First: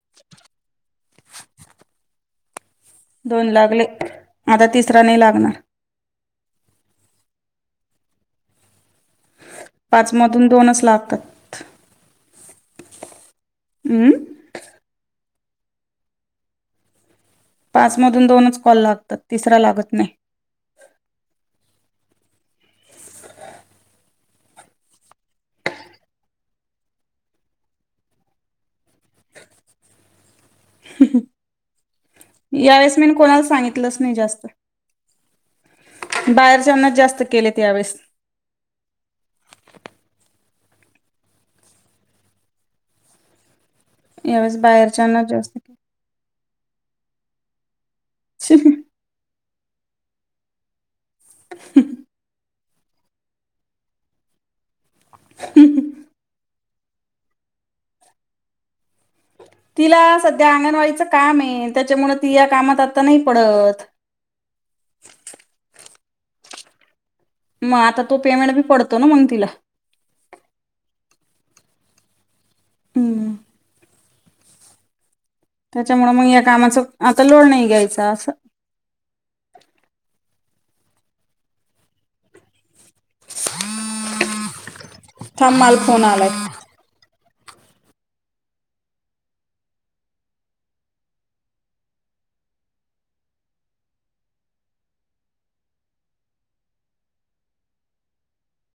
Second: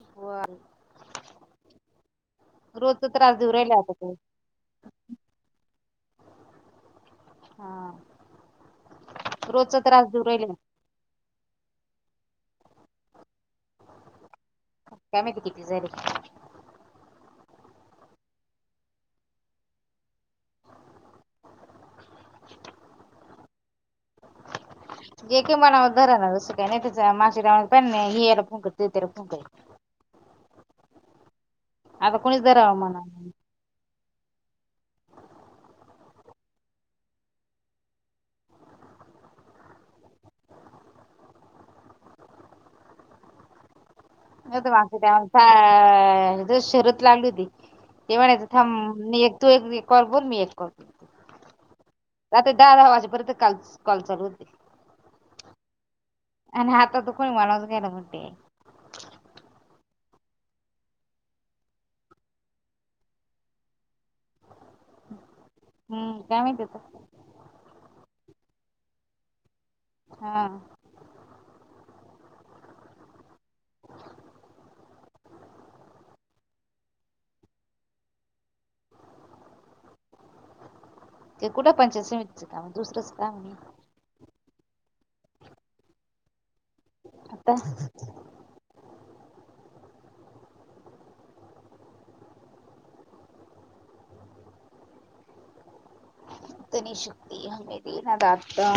[unintelligible] रोज तर त्रास दोन देऊन राहिले लागले आता तो. आता तिसरा नाही लागणार हा, रोजचा त्रास देउ राहीले [unintelligible] लागतात. हम्म काय माहिती, किती झाले? पाच मधून दोनच कॉल लागतात, तिसरा लागत नाही. [unintelligible] [inaudible] आता कोणीच धरावं यावेळेस म्हणा मी कोणाला सांगितलंच नाही जास्त. बाहेरच्याना जास्त केले या वेळेस. यावेळेस बाहेरच्यांनाच जास्त [unintelligible] [inaudible] ते म्हणायचे केले. थांब मी एक तू एक कॉल कर मी एक कॉल करतो. [unintelligible] ते दहा- दहा वाजेपर्यंत काल कॉल चालू होते. [unintelligible] [inaudible] आणि आता तू कोणी [unintelligible] तिला सध्या अंगणवाडीचं काम ये, त्याच्यामुळ ती या कामात आता नाही पडत. हम्म, काय माहीत आता? मग आता तो पेमेंट बी पडतो ना मग तिला. हा. हमं त्याच्यामुळें मग या कामाचं, आता लोड नाही घ्यायचा असं ते कुठ पंचायत समितीचं काम, दुसरंच काम आहे थांब माल फोन आलाय. आता ईतनी शक्ती हमे दे ना दाता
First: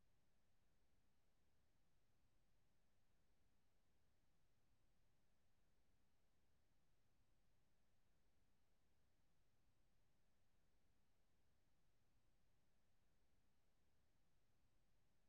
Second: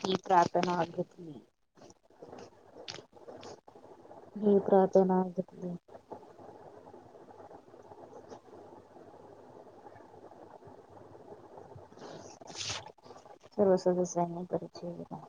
ही प्रार्थना आठवत नाही. ही प्रार्थना [unintelligible] सर्व सदस्यांनी परिचय दिला.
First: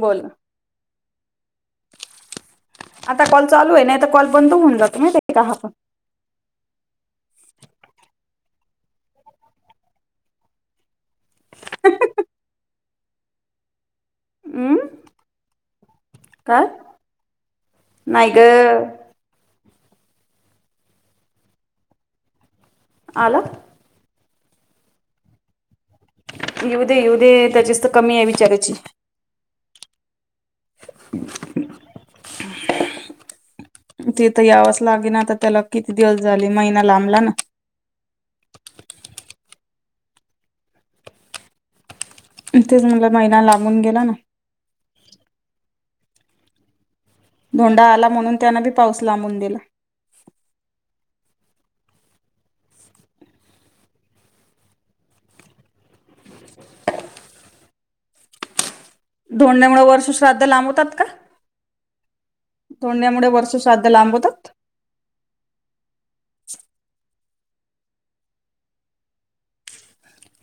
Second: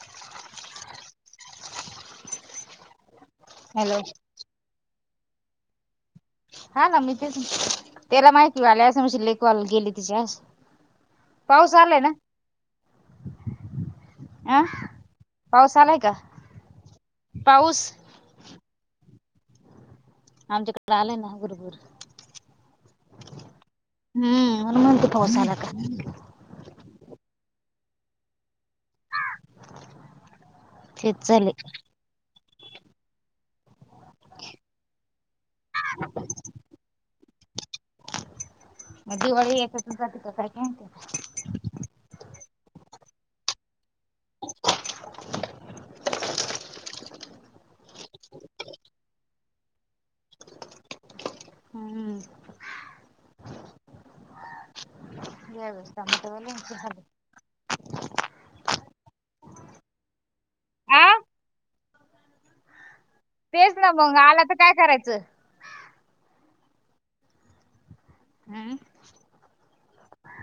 बोला आता कॉल चालू आहे, हॅलो नाही तर कॉल बंद होऊन जातो, माहिती आहे का हा पण. हा ना, मी तेच, त्याला माहिती वाले असं म्हण लेक गेले तिच्या पाऊस आलाय ना? अ, हम्म पाऊस आलाय का? काय पाऊस नाही गं आमच्याकडे आलंय ना भूर-भूर. आला? हम्म, म्हणुन म्हनते पाऊस आला का? येऊद-येऊद त्याचीच तर कमी आहे, बीच्याऱ्याची. [unintelligible] तेच चाले [inaudible] [inaudible] तिथं यावच लागेल ना आता, त्याला किती दिवस झाले महिना लांबला ना? मग दिवाळी यातच [unintelligible] तेच म्हणल, महिना लांबून गेला ना? धोंडा आला, म्हणून त्यान बी पाऊस लांबून दिला. हम्म या वेळेस सांगतो म्हणे धोंडण्यामुळे वर्षश्राद्ध लांबवतात का? आ धोंड्यामुळे वर्ष तेच श्राद्ध ना मग आला लांबवतात तर काय करायचं हम्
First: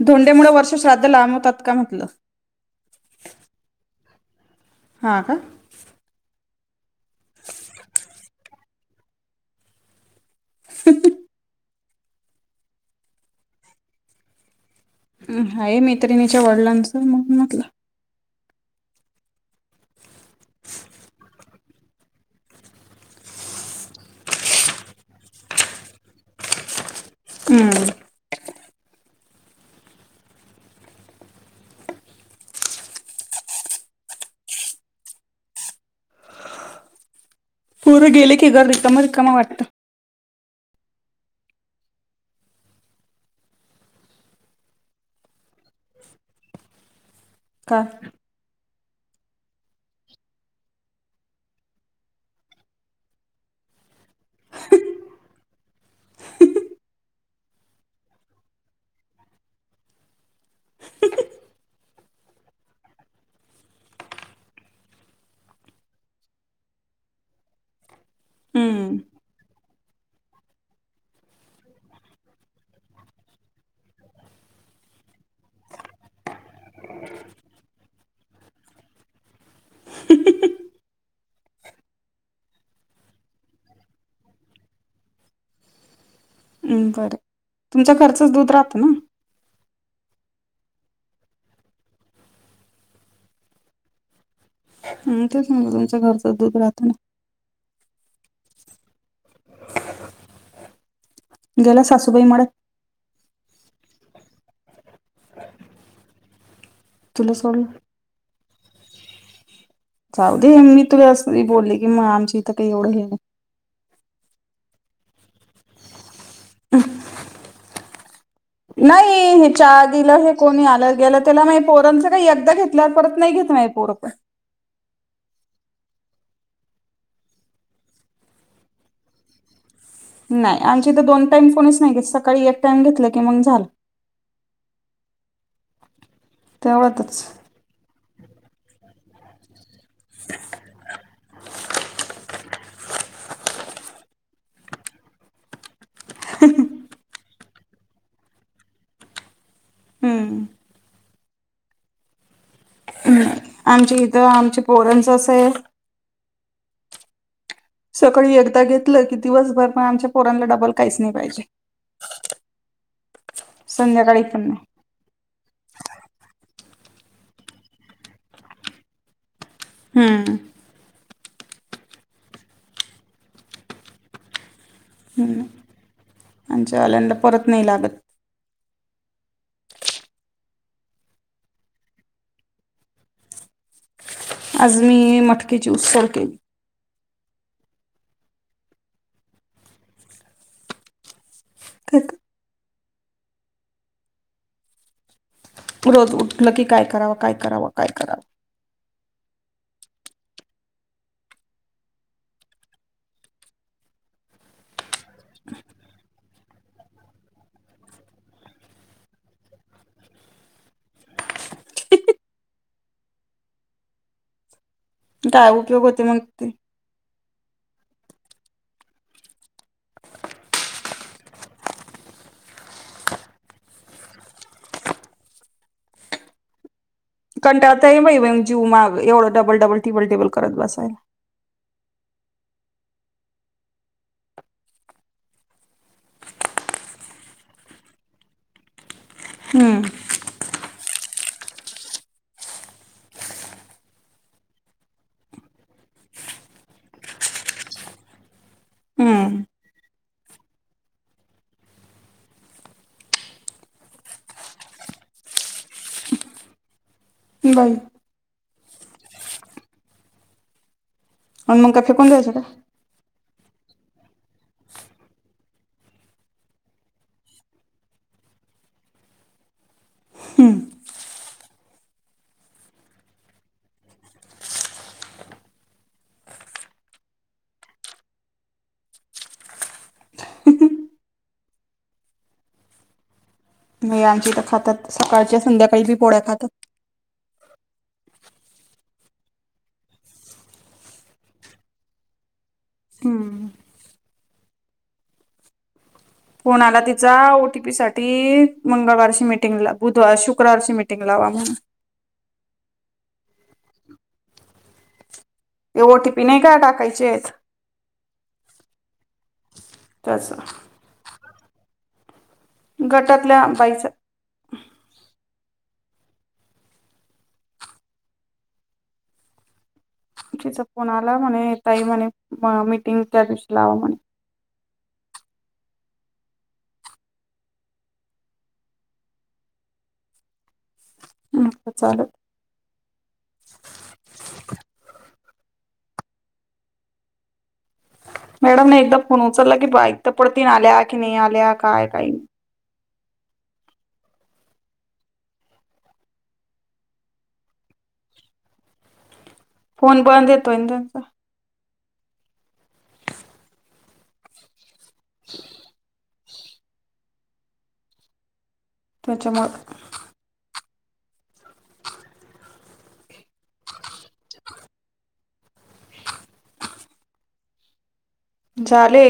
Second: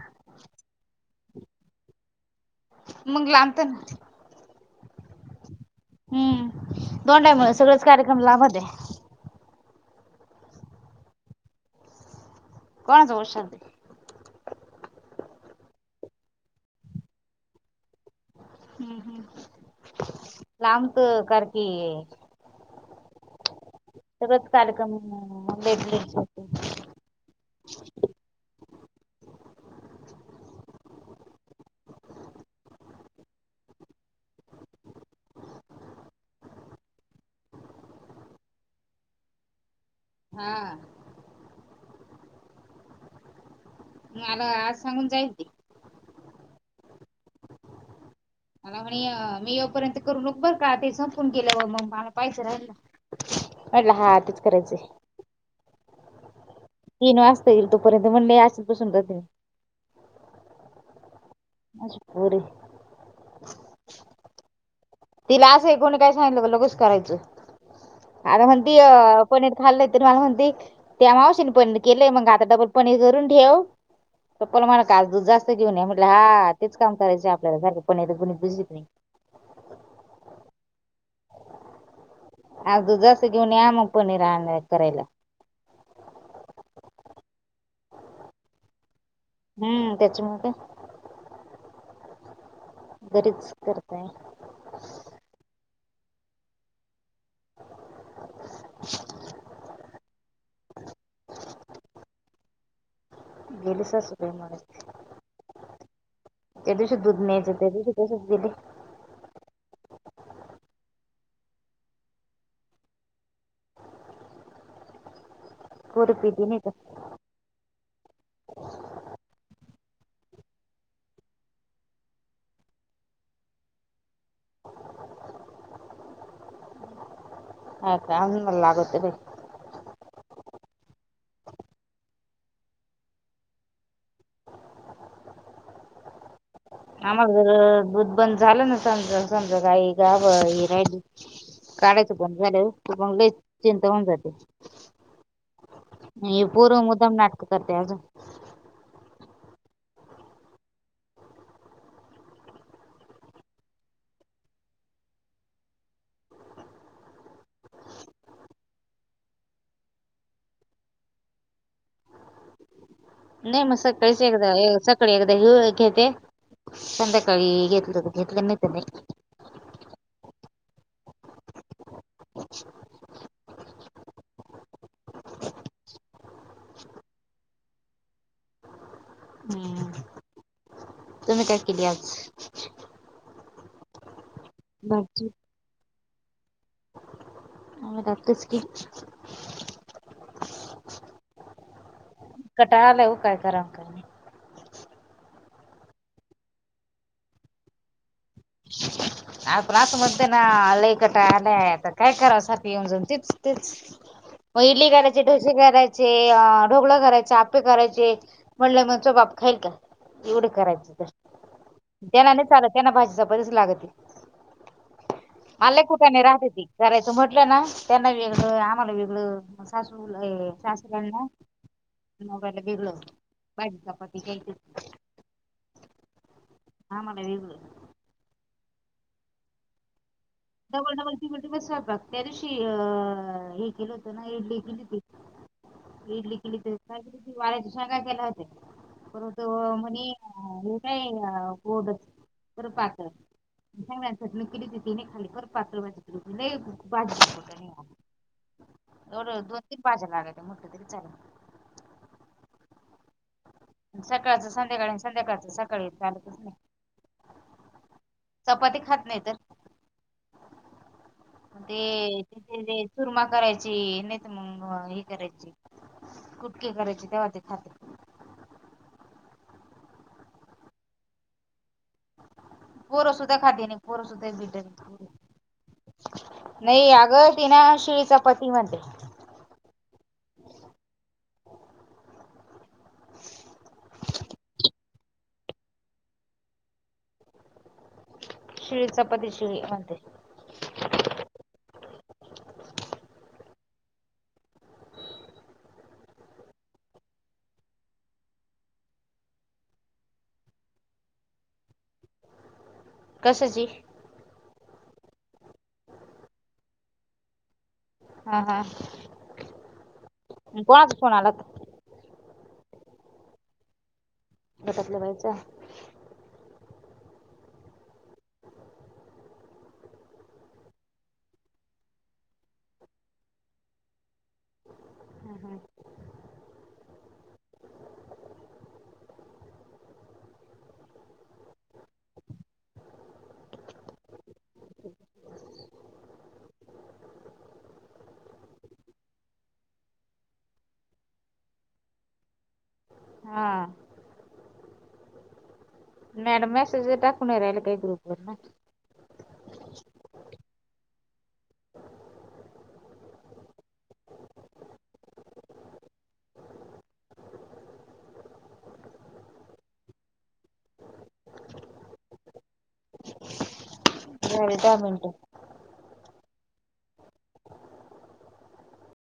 धोंडे्यामुळे वर्ष श्राद्ध लांबवतात का म्हटलं मग लांबत ना हां का हम्म दोंड आहे मुळे सगळंच कार्यक्रम लाभतं आहे हम् हं कोणाचं वर्ष श्राध्द आहे हाय मैत्रिणीच्या वडिलांचं म्हणून म्हटलं हम्म हम्म लांबक करतेय सगळेच कार्यक्रम भेटले होते हमं पोरं गेले की घर रिकाम रिकाम वाटतं हा म मला आज सांगून जाईल ते का? मला म्हणे मी योपर्यंत करू नक बरं का आ ते संपून गेलं व मग मला पाहिजे राहिलं पडला हात तेच करायचं [unintelligible] वाजता येई तोपर्यंत मं असच बसून मजबुरी तिला असं आहे कोणी काय सांगलं लगीच करायचं आर म्हती अ हम्म पनीर खायले तिन मा म्हती त्या मावशी पनीर केलंय मग आता डबल पनीर करून ठेव पप्पाला म्हणल का आज दूध जास्त घेऊन या म्हटलं हा तेच काम करायच आपल्याला सारखे पनीर बनून भिजत नाही आज दुधाच घेऊन या मग पनीर आणा करायला हम् बरं तुमचं घरचच दूध राहतं ना हम्म त्याचमुळे का घरीच करताय हम तेच मग तुमचं घरचं दूध राहतं ना [unintelligible] गेला सासूबाई मुळे गेली सासूबाई मगाशी त्या दिवशी दूध तुला न्यायचं सोडलं त्या दिवशी तसेच दिली जाऊदे म मी तू असस बोली की आमच्या इथं कही एव्हडं हे नाही [inaudible] [unintelligible] नाही हे चहा दिलं हे कोणी आलं गेलं त्याला पोरांचं काही एकदा घेतल्या परत नाही घेत मा पोरं पण [inaudible] आ का आजून मका लागतो बाई नाही आमची तर दोन टाईम कोणीच नाही घेत सकाळी एक टाइम घेतलं की म्हणून झालं. ह तेवढ्यातच मग दुधबंद झालं ना समज समजा काही गाब राहिली काढायचं बंद झालं बगलं आहेत. त्यांचं होऊन जातं, ही पोर मुद्दाम नाटकी करत्या का. हम्म आमचे इथं आमचे पोरणचं असं आहे. सकाळी एकदा घेतलं की दिवसभर पण आमच्या, पोरांला डबल काहीच नाही पाहिजे. नाही म सकाळीच संध्याकाळी पण नाही एकदाले. सकाळी एकदा घेते संध्याकाळी, घेतलंतर घेतलं नाही तर नाही. हम्म. [unintelligible] आच्या आल्यांत परत नाही लागत. हम्म तुम्ही काय केली आज आज मी मटकेची उसर केली. आ्ही ाकतेच की [unintelligible] कटाळा आलाय ओ काय करावं अनं कायं. रोज उठलं की काय करावं काय, करावं काय करावं. आपण आसं म्हणतो ना लई कटाळा, आला आता काय कराव, सारखं येऊन जाऊन तेच तेच. मग इडली करायचे ढोसे करायचे, ढोगळा करायचा आपे करायचे. म्हणलं [unintelligible] बाप खाईल का एवढं करायचं त त्यांना नाही चालत त्यांना भाजी चपातीच लागते. काय मला लई उपयोग होते मग कुटाने राहतात ते ती करायचं म्हटलं, ना त्यांना वेगळं आम्हाला वेगळं. सासू ए सासऱ्यानं ना. मुंबईला गेलो होतो पाय चपाती केली होती. कंटा आता बा जीू माग, एवढं double double table table. Double double त म्ह म स्वयग त्या दिवशी अं हे केलं, होतं ना इडली गली त. इडली केलीली वाढ्याची, शांगा केला होते परत हम्म म्हणे. [unintelligible] गोडच तर पाक [unintelligible] दोन दोन हम्म तीन पाज्या लागत मोठ तरी चाल. सकाळच संध्याकाळी आणि संध्याकाळच सकाळी, चालतच नाही. बई चपाती खात नाही तर हम मांग काय फेकून ते द्याच का. तिथे ते चुरमा करायची नाही त मग हे करायची कुटके करायची तेव्हा ते खात. पोरसध खादी्य नाही, पोरसध भिट नाही अगं ति ना शिळीचा पती म्हणते. मी आमच्या इथं खातात सकाळच्या, संध्याकाळी बी पोळ्या खातात. शिळी चपाती शिळी म्हणते. हम. फोन आला तिचा ओ टी पी साठी मंगळवारची, मिटिंग ला बुधवार, शुक्रवारची मिटिंग लावा म्हणून. कसची. हे ओ टी पी नाही काय टाकायचेतं. हा हा. त्याच. [unintelligible] कोण आला. गटातल्या बाईचा. गटातल्या बाईचा. तिचा फोन आला म्हणे ताई म्हणे मीटिंग त्या दिवशी लावाला. हम्म चाल मॅडमने एकदा फोन उचलला की बा इ तर पडतीन आल्या की नाही आल्या काय बाई. हा. मॅडम मैसेज टाकून राहिले काही ग्रुपवर ना. फोन बंद येतोय [inaudible] त्याच्यामुळं [inaudible] झालीत दहा मिनट. झाले.